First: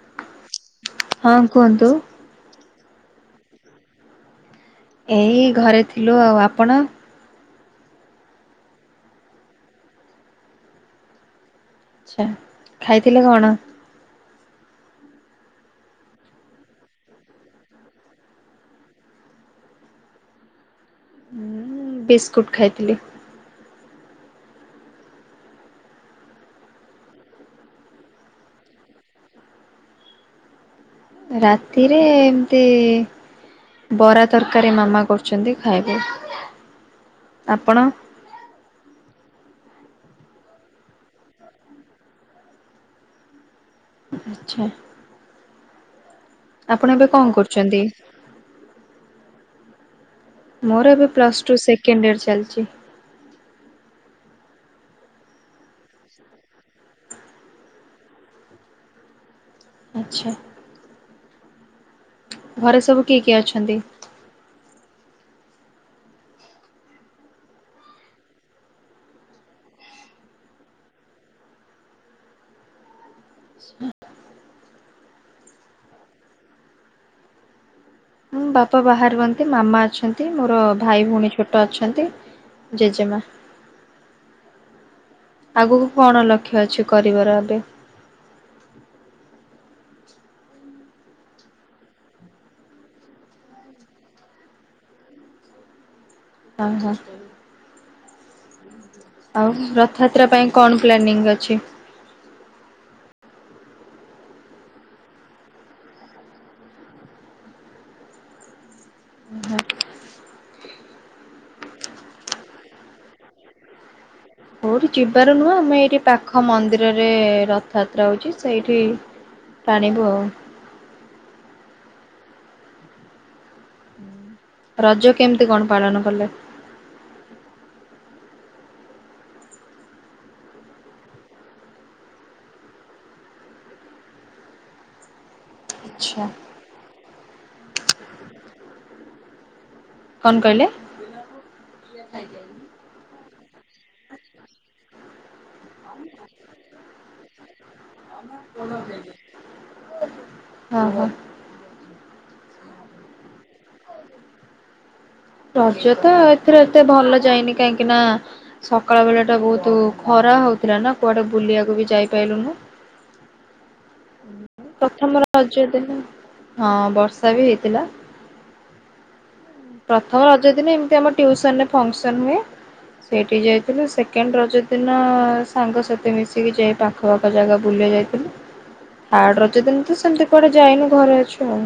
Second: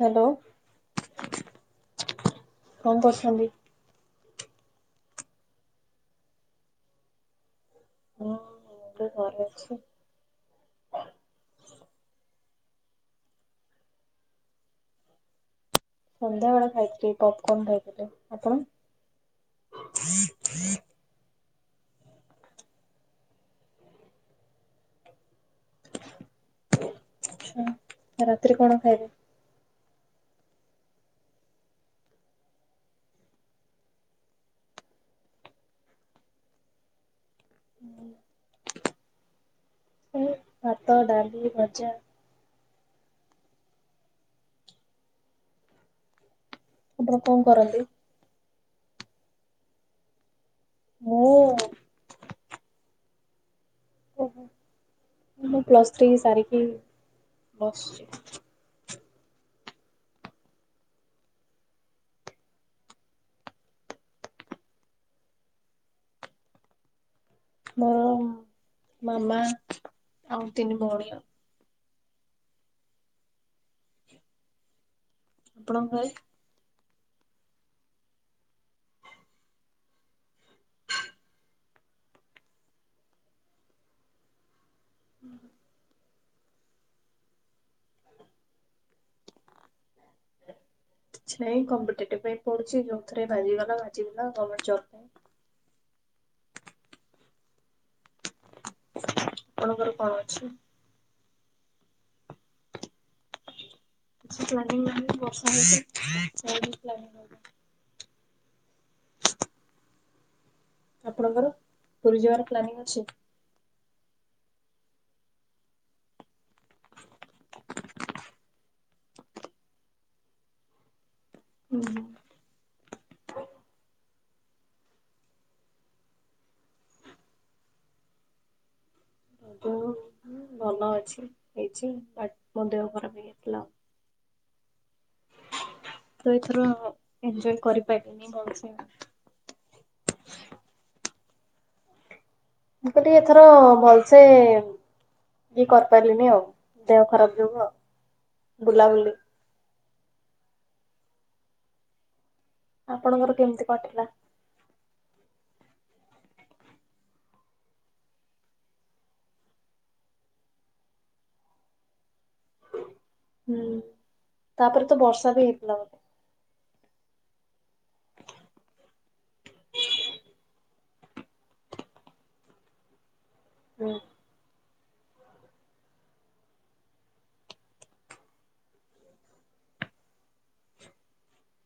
Hello. ହଁ କୁହନ୍ତୁ। କଣ କରୁଛନ୍ତି? ଏଇ ଘରେ ଥିଲୁ, ଆଉ ଆପଣ? [inaudible] ଆଛା ଖାଇଥିଲେ କଣ? ସନ୍ଧ୍ୟାବେଳେ ଖାଇଥିଲି ପପକର୍ନ ଖାଇଥିଲି ଆପଣ? ଉଁ ବିସ୍କୁଟ୍ ଖାଇଥିଲି। ହଁ ରାତିରେ କଣ ଖାଇବେ? ରାତିରେ ଏମିତି ବରା ତରକାରୀ ମାମା କରୁଛନ୍ତି ଖାଇବୁ, ଆପଣ? ମୁଁ ଭାତ, ଡାଲି, ଭଜା। ଆଚ୍ଛା। ଆପଣ ଏବେ କଣ କରୁଛନ୍ତି? ମୋର ଏବେ ମୁଁ ପ୍ଲସ୍ ଟୁ ଓହୋ ସେକେଣ୍ଡ ଇୟର୍ ଚାଲିଛି। ଓହୋଃ ମୁଁ ପ୍ଲସ୍ ଥ୍ରୀ ସାରିକି ବସଛି। ଆଚ୍ଛା। ଘରେ ସବୁ କିଏ କିଏ ଅଛନ୍ତି? ମୋ ମାମା ଆଉ ତିନି ଭଉଣୀ ଆଉ। ଆପଣଙ୍କ ଘରେ? ହୁଁ ବାପା ବାହାରେ ରୁହନ୍ତି, ମାମା ଅଛନ୍ତି ମୋର ଭାଇ ଭଉଣୀ ଛୋଟ ଅଛନ୍ତି। ଜେଜେମା। ଆଗକୁ କଣ ଲକ୍ଷ୍ୟ ଅଛି କରିବାର ଏବେ? କିଛି ନାଇଁ କମ୍ପିଟେଟିଭ ପାଇଁ ପଢୁଛି ଯୋଉଥିରେ ବାଜି ଗଲା ବାଜି ଗଲା ଗମେଣ୍ଟ ଜବ୍ ପାଇଁ। ହଁ-ହଁ। ଆଉ ଆପଣଙ୍କର କଣ ରଥଯାତ୍ରା ଅଛି? ପାଇଁ କଣ ପ୍ଲାନିଂ ଅଛି? କିଛି ପ୍ଲାନିଂ ନାହିଁ ବର୍ଷା ହଉଚି ଛାଡ଼ିଲେ ପ୍ଳାନିଂ ହବ। ଆପଣଙ୍କର ପୁରୀ ଯିବାର ପ୍ଲାନିଂ ଅଛି? କୋଉଠି ଯିବାର ନୁହଁ ଆମେ ଏଇଠି ପାଖ ମନ୍ଦିରରେ ରଥଯାତ୍ରା ହଉଚି ସେଇଠି ଟାଣିବୁ ଆଉ। ଉଁହୁଁ। ରଜ କେମିତି କଣ ପାଳନ କଲେ? ରଜ ଭଲ ଅଛି ହେଇଛି [inaudible] ମୋ ଦେହ ଖରାପ ହେଇ ଆଚ୍ଛା। ତ ଏଥର ଏଞ୍ଜୟ କରିପାରିଲିନି ଭଲସେ। କଣ କହିଲେ? ଖାଇକି ଆଇଲୁନି ମୁଗ ଟି ଏଥର ଭଲସେ ଉଁ ଇଏ କରିପାରିଲିନି ଆଉ ଦେହ ଖରାପ ଯୋଗୁ ଆଉ ବୁଲାବୁଲି ଓହୋ। ଆପଣଙ୍କର କେମିତି କଟିଲା? ରଜ ତ ଏଥର ଏତେ ଭଲ ଯାଇନି କାହିଁକି ନା। ସକାଳ ବେଳାଟା ବହୁତୁ ଖରା ହଉଥିଲା ନା କୁଆଡେ ବୁଲିବାକୁ ବି ଯାଇପାଇଲୁନୁ। ହୁଁ ତାପରେ ତ ପ୍ରଥମ ବର୍ଷା ବି ରଜ ହେଇଥିଲା ଦିନ ବୋଧେ ହଁ ବର୍ଷା ବି ହେଇଥିଲା। ପ୍ରଥମ ରଜ ଦିନ ଏମିତି ଆମ ଟିଉସନ୍ ରେ ଫଙ୍କସନ ହୁଏ ସେଇଠି ଯାଇଥିଲୁ ହୁଁ। ସେକେଣ୍ଡ ରଜ ଦିନ ସାଙ୍ଗସାଥି ମିଶିକି ଯାଇ ପାଖପାଖ ଜାଗା ବୁଲିବା ଯାଇଥିଲୁ। ଥାର୍ଡ ରଜ ଦିନ ତ ସେମିତି କୁଆଡେ ଯାଇନୁ ଘରେ ଅଛୁ ଆଉ।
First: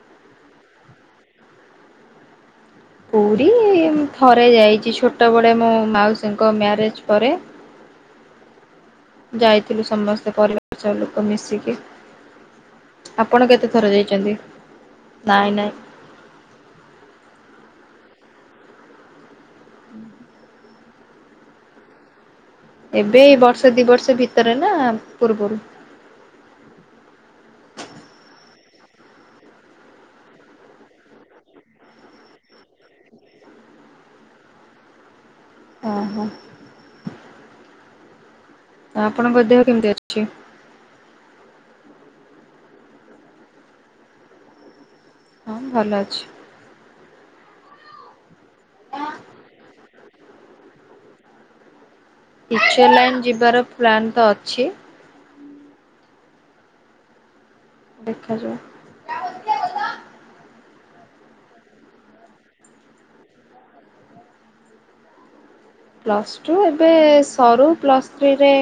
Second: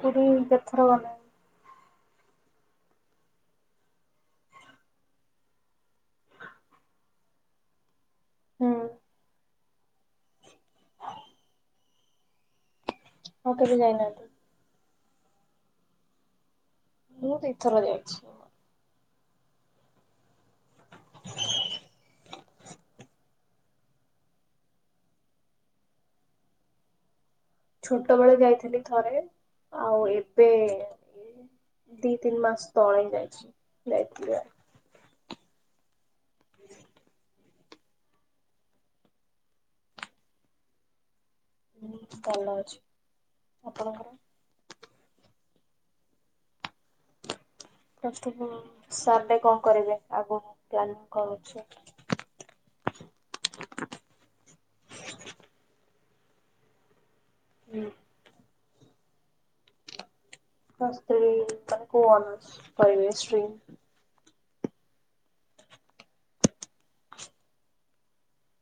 ପୁରୀ କେତେ ଥର ଗଲେ ପୁରୀ ଉଁ ଥରେ ଯାଇଚି ଛୋଟବେଳେ ମୋ ମାଉସୀଙ୍କ ମ୍ୟାରେଜ ପରେ। ହୁଁ। ଯାଇଥିଲୁ ସମସ୍ତେ ପରିବାର ସହ ଲୋକ ମିଶିକି। ଆପଣ ଆଉ କେତେ କେବେ ଥର ଯାଇନାହାନ୍ତି ଯାଇଚନ୍ତି? ନାଇଁ ନାଇଁ ମୁଁ ଦି ଥର ଯାଇଛି ଉ ହୁଁ। ଏବେ ଏଇ ବର୍ଷେ ଦି ବର୍ଷେ ଭିତରେ ନା ପୂର୍ବରୁ? ଛୋଟ ବେଳେ ଯାଇଥିଲି ଥରେ ଆଉ ଏବେ ଦି ତିନ ମାସ ତଳେ ଯାଇଛି ଯାଇଥିଲି ଆ ଓ ହୋ। ଆପଣଙ୍କ ଦେହ କେମିତି ଅଛି? [unintelligible] ଭଲ ଅଛି। ଆପଣଙ୍କର? ହଁ ଭଲ ଅଛି। ପ୍ଲସ ଟୁ ପ ସରିଲେ କଣ କରିବେ ଆଗକୁ ପ୍ଲାନିଙ୍ଗ କଣ ଅଛି? ଟିଚର୍ ଲାଇନ୍ ଯିବାର ପ୍ଲାନ୍ ତ ଅଛି। ଉଁ ଦେଖାଯାଉ। ପ୍ଲସ ଥ୍ରି ପରେ କଉ ଅନର୍ଷ କରିବେ ଷ୍ଟ୍ରିମ୍? ପ୍ଲସ୍ ଟୁ ଏବେ ସରୁ ପ୍ଲସ୍ ଥ୍ରୀରେ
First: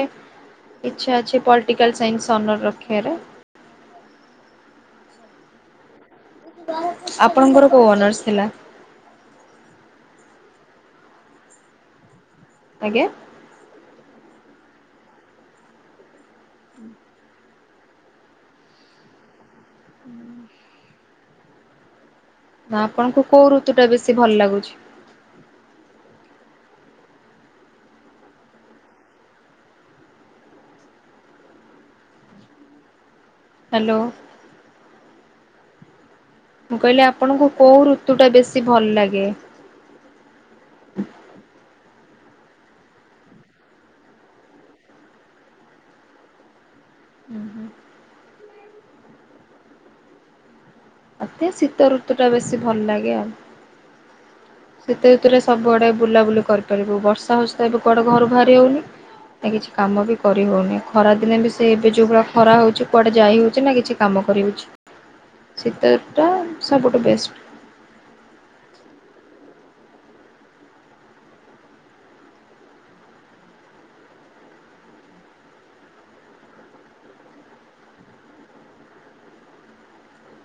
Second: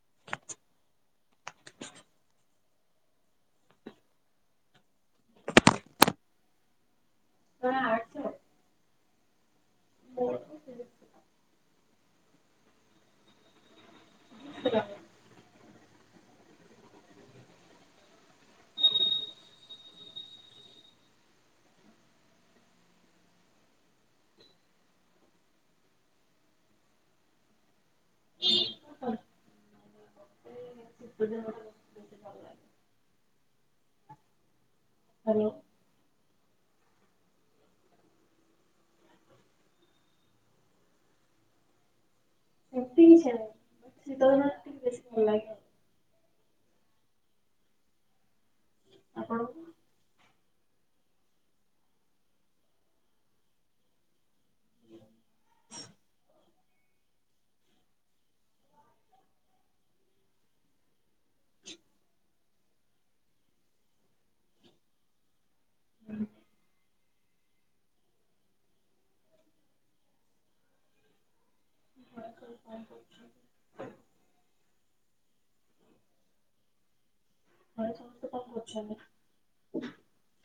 ଇଚ୍ଛା ଅଛି ପଲଟିକାଲ ସାଇନ୍ସ ଅନର ରଖିଆରେ। ଆପଣଙ୍କର କୋଉ ଅନର୍ସ ଥିଲା? ମୋର ଫିଜିକ୍ସ ଥିଲା। ଆଜ୍ଞା। [unintelligible] ନା ଆପଣଙ୍କୁ କୋଉ ଋତୁ ଟା ବେଶି ଭଲ ଲାଗୁଛି? ଶିତ ଦିନ ଟା କ ଭଲ ଲାଗେ ହାଲୋ। ହାଲୋ। ମୁଁ କହିଲି ଆପଣଙ୍କୁ କୋଉ ଋତୁ ଟା ବେଶି ଭଲ ଲାଗେ? ସେମିତି କିଛି ନାହିଁ ବାକି ଶୀତ ଦିନ ଟା ଟିକେ ବେଶି ଭଲ ଲାଗେ ଆଉ ଉଁ ହୁଁ। ଆପଣଙ୍କୁ? ମତେ ଶୀତ ଋତୁ ଟା ବେଶି ଭଲ ଲାଗେ ଆଉ। ଶୀତ ଋତୁରେ ସବୁଆଡେ ବୁଲାବୁଲି କରିପାରିବୁ ବର୍ଷା ହଉଛି ତ ଏବେ କୁଆଡେ ଘରୁ ବାହାରି ହଉନି। ନା କିଛି କାମ ବି କରିହଉନି ଖରା ଦିନେ ବି ସେ ଏବେ ଯୋଉ ଭଳିଆ ଖରା ହଉଛି କୁଆଡେ ଯାଇ ହଉଛି ନା କିଛି କାମ କରିହଉଛି। ଶୀତ ରିତୁ ଟା ସବୁଠୁ ବେଷ୍ଟ। [inaudible] ଘରେ ସମସ୍ତେ କଣ କରୁଛନ୍ତି?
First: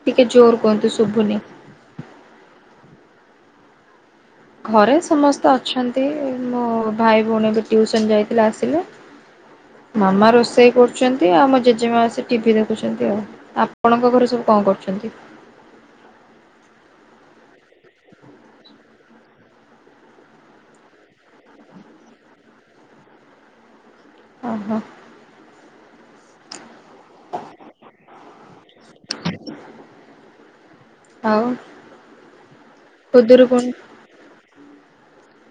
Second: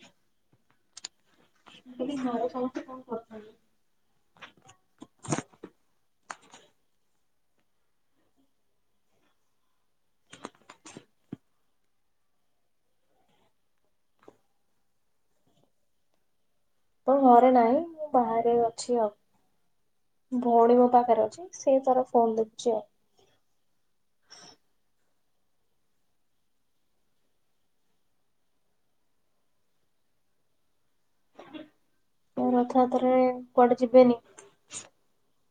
ଟିକେ ଜୋର କୁହନ୍ତୁ ଶୁଭୁନି। ମୁଁ କହିଲି ଘରେ ସମସ୍ତେ କଁ କରୁଛନ୍ତି? ଘରେ ସମସ୍ତେ ଅଛନ୍ତି ମୋ ଭାଇ ଭଉଣୀ ବି ଟିୁସନ ଯାଇଥିଲେ ଆସିଲେ। ମାମା ରୋଷେଇ କରୁଛନ୍ତି ଆଉ ମୋ ଜେଜେମା ବସି ଟିଭିି ଦେଖୁଛନ୍ତି ଆଉ। ଆପଣଙ୍କ ଘରେ ସବୁ କଣ କରୁଛନ୍ତି? ତ ଘରେ ନାହିଁ ମୁଁ ବାହାରେ ଅଛି ଆଉ। ଭଉଣୀଙ୍କ ପାଖରେ ଅଛି ସିଏ ତାର ଫୋନ ଦେଖୁଛି ଆଉ। ଓ ହୋ। ଆଉ ଖୁଦୁରୁକୁଣି। ହେବେନି।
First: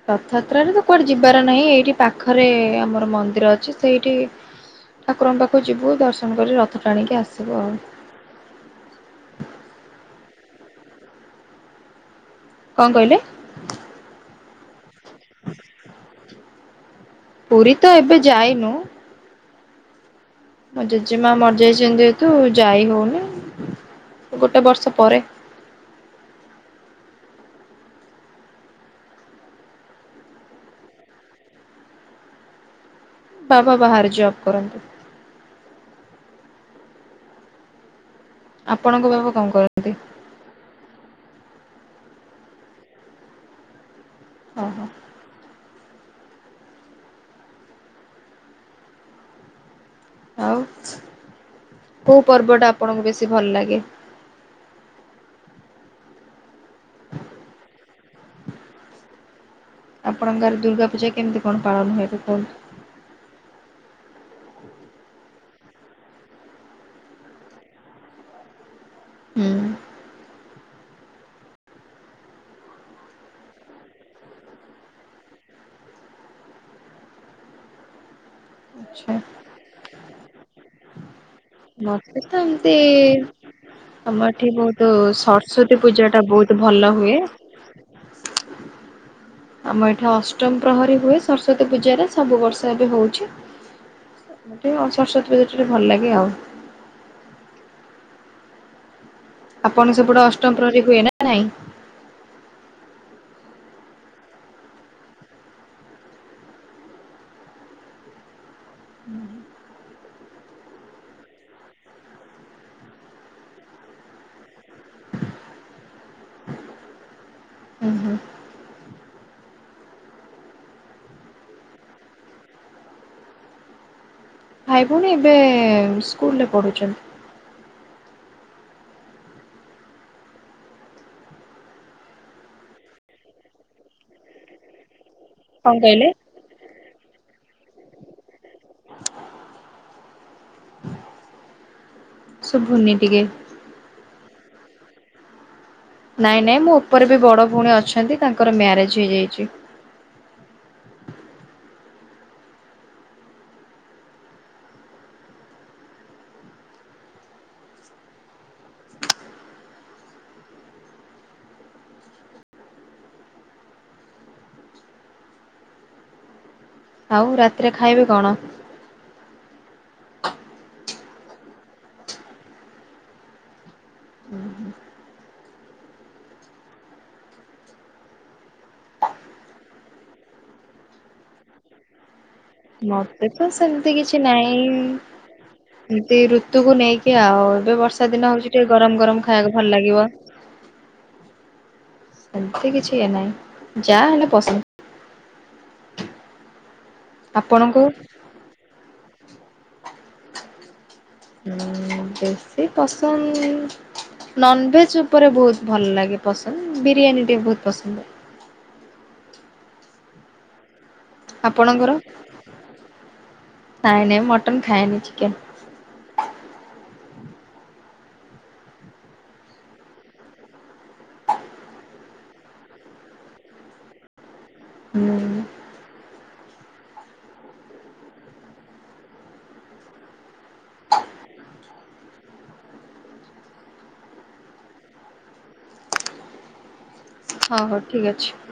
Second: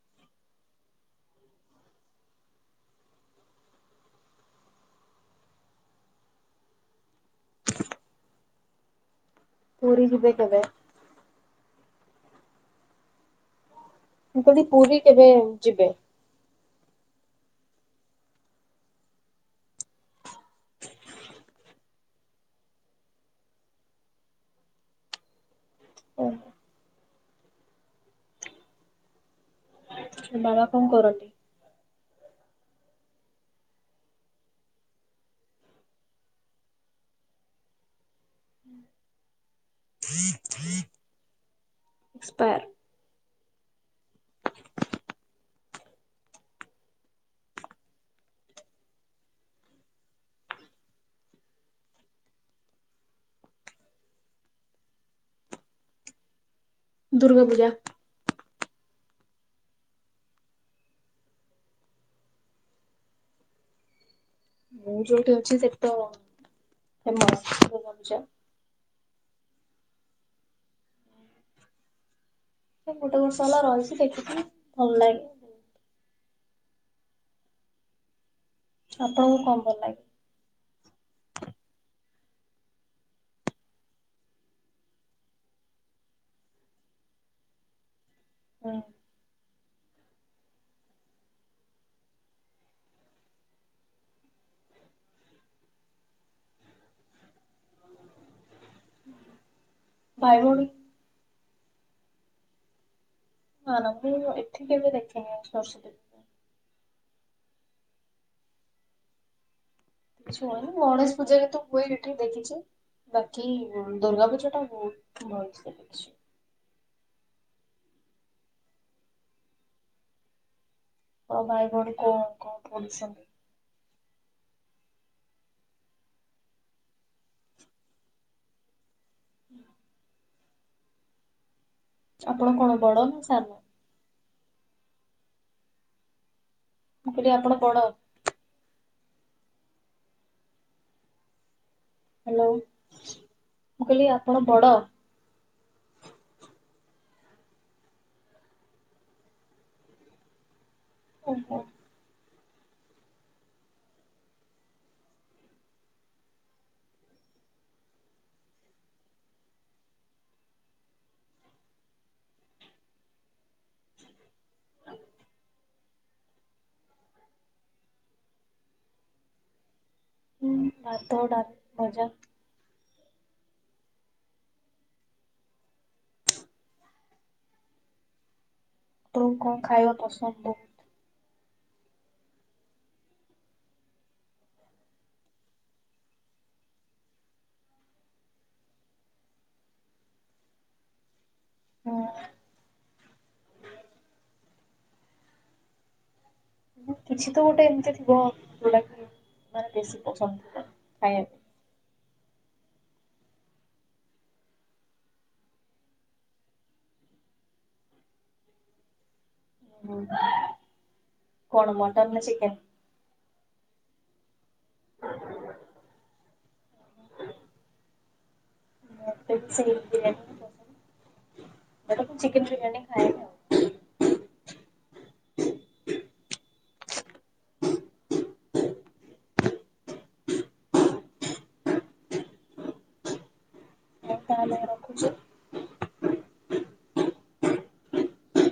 ରଥଯାତ୍ରାରେ ତ କୁଆଡେ ଯିବାର ନାହିଁ ଏଇଠି ପାଖରେ ଆମର ମନ୍ଦିର ଅଛି ସେଇଠି। ଠାକୁରଙ୍କ ପାଖୁ ଯିବୁ ଦର୍ଶନ କରି ରଥ ଟାଣିକି ଆସିବୁ ଆଉ। ପୁରୀ ଯିବ କେବେ? କଁ କହିଲ? ମୁ କହିଲି ପୁରୀ କେବେ ଯିବେ? ପୁରୀ ତ ଏବେ ଯାଇନୁ। ମୋ ଜେଜେମା ମରିଯାଇଛନ୍ତି ଯେହେତୁ ଯାଇ ହଉନି ଗୋଟେ ବର୍ଷ ପରେ। ଓ। ବାବା କଣ କରନ୍ତି? ବାବା ବାହାରେ ଜବ୍ କରନ୍ତି। ଆପଣଙ୍କ ବାବା କଣ କରନ୍ତି? ଏକ୍ସପାର। ଓହୋ। ଆଉ କୋଉ ପର୍ବ ଟା ଆପଣଙ୍କୁ ବେଶି ଭଲ ଲାଗେ? ଦୁର୍ଗା ପୂଜା‌। ଆପଣଙ୍କ ଘରେ ଦୁର୍ଗା ପୂଜା କେମତି କଣ ପାଳନ ହୁଏ କୁହନ୍ତୁ? ମୁଁ ଯୋଉଠି ଅଛି ସେଠି ତ ଫେମସ ଦୁର୍ଗା ପୂଜା। ହୁଁ ଏଠି ଗୋଟେ ବର୍ଷ ହେଲା ରହିଛି ଦେଖିଚି ଭଲ ଲାଗେ। ଆଚ୍ଛା ଆପଣଙ୍କୁ କଣ ଭଲ ଲାଗେ? ମତେ ତ ଏମତି। ଆମ ଏଠି ବହୁତ ସରସ୍ଵତୀ ପୂଜା ଟା ବହୁତ ଭଲ ହୁଏ। ହୁଁ। ଆମ ଏଠି ଅଷ୍ଟମ ପ୍ରହରୀ ହୁଏ ସରସ୍ଵତୀ ପୂଜାରେ ସବୁ ବର୍ଷ ଏବେ ହଉଛି। ମତେ ଆଉ ସରସ୍ଵତୀ ପୂଜା ଟିକେ ଭଲ ଲାଗେ ଆଉ। ଆପଣ ସେପଟେ ଭାଇ ଅଷ୍ଟମ ଭଉଣୀ ପ୍ରହରୀ ହୁଏ ନା ନାଇଁ? ନା, ନା ମୁଁ ଏଠି କେବେ ଦେଖିନି ଆ ସରସ୍ଵତୀ। ଉଁ ହୁଁ। କିଛି ହୁଏନି ଗଣେଶ ପୂଜାରେ ତ ହୁଏ ଏଠି ଦେଖିଛି। ବାକି ଦୁର୍ଗା ପୂଜା ଟା ବହୁତ ଭଲ ସେ ଦେଖିଛି। ହୁଁ, ହୁଁ। ତ ମ ଭାଇଭଉଣୀ କଣ କଣ ପଢୁଛନ୍ତି? ଭାଇ ଭଉଣୀ ଏବେ ସ୍କୁଲରେ ପଢୁଛନ୍ତି। ଆପଣ କଣ ବଡ ନା ସାନ? କଣ କହିଲେ? ମୁଁ କହିଲି ଆପଣ ବଡ? ହାଲୋ, ଶୁଭୁନି ଟିକେ? ମୁଁ କହିଲି ଆପଣ ବଡ? ନାଇଁ ନାଇଁ ମୋ ଉପରେ ବି ବଡ଼ ଭଉଣୀ ଅଛନ୍ତି, ତାଙ୍କର ମ୍ୟାରେଜ ହେଇଯାଇଛି। ଓହୋ। [inaudible] ଆଉ ରାତିରେ ଖାଇବେ କଣ? ହଁ ଭାତ, ଡାଲି, ଭଜା। ଉଁ ହୁଁ। ଆପଣଙ୍କୁ କଣ ଖାଇବା ପସନ୍ଦ ନୁହଁ? ମତେ ତ ସେମିତି କିଛି ନାଇଁ। ଏମିତି ଋତୁକୁ ନେଇକି ଆଉ ଏବେ ବର୍ଷା ଦିନ ହଉଛି ଟିକେ ଗରମ ଗରମ ଖାଇବାକୁ ଭଲ ଲାଗିବ। ହୁଁ। ଏମିତି କିଛି ଇଏ ନାହିଁ ଯାହା ହେଲେ ପସନ୍ଦ। କିଛି ତ ଗୋଟେ ଆପଣଙ୍କୁ? ଏମିତି ଥିବ ଯୋଉଟାକି ମାନେ ବେଶୀ ପସନ୍ଦ ଥିବ ଖାଇବାକୁ। ସେମିତି ପସନ୍ଦ ନନଭେଜ ଉପରେ ବହୁତ ଭଲ ଲାଗେ ପସନ୍ଦ ବିରିୟାନୀ ଟେ ବହୁତ ପସନ୍ଦ। ହୁଁ। କଣ ଆପଣଙ୍କର, ମଟନ ନା ଚିକେନ? ନାଇଁ ନାଇଁ ମଟନ ଖାଏନି ଚିକେନ। ମୋତେ ବି ସେଇ ମଟନ୍ ଚିକେନ୍ ବିରିୟାନୀ ଖାଏନି। ହୁଁ ହଉ ତାହେଲେ ରଖୁଛି। ହଉ ହଉ ଠିକ୍ ଅଛି।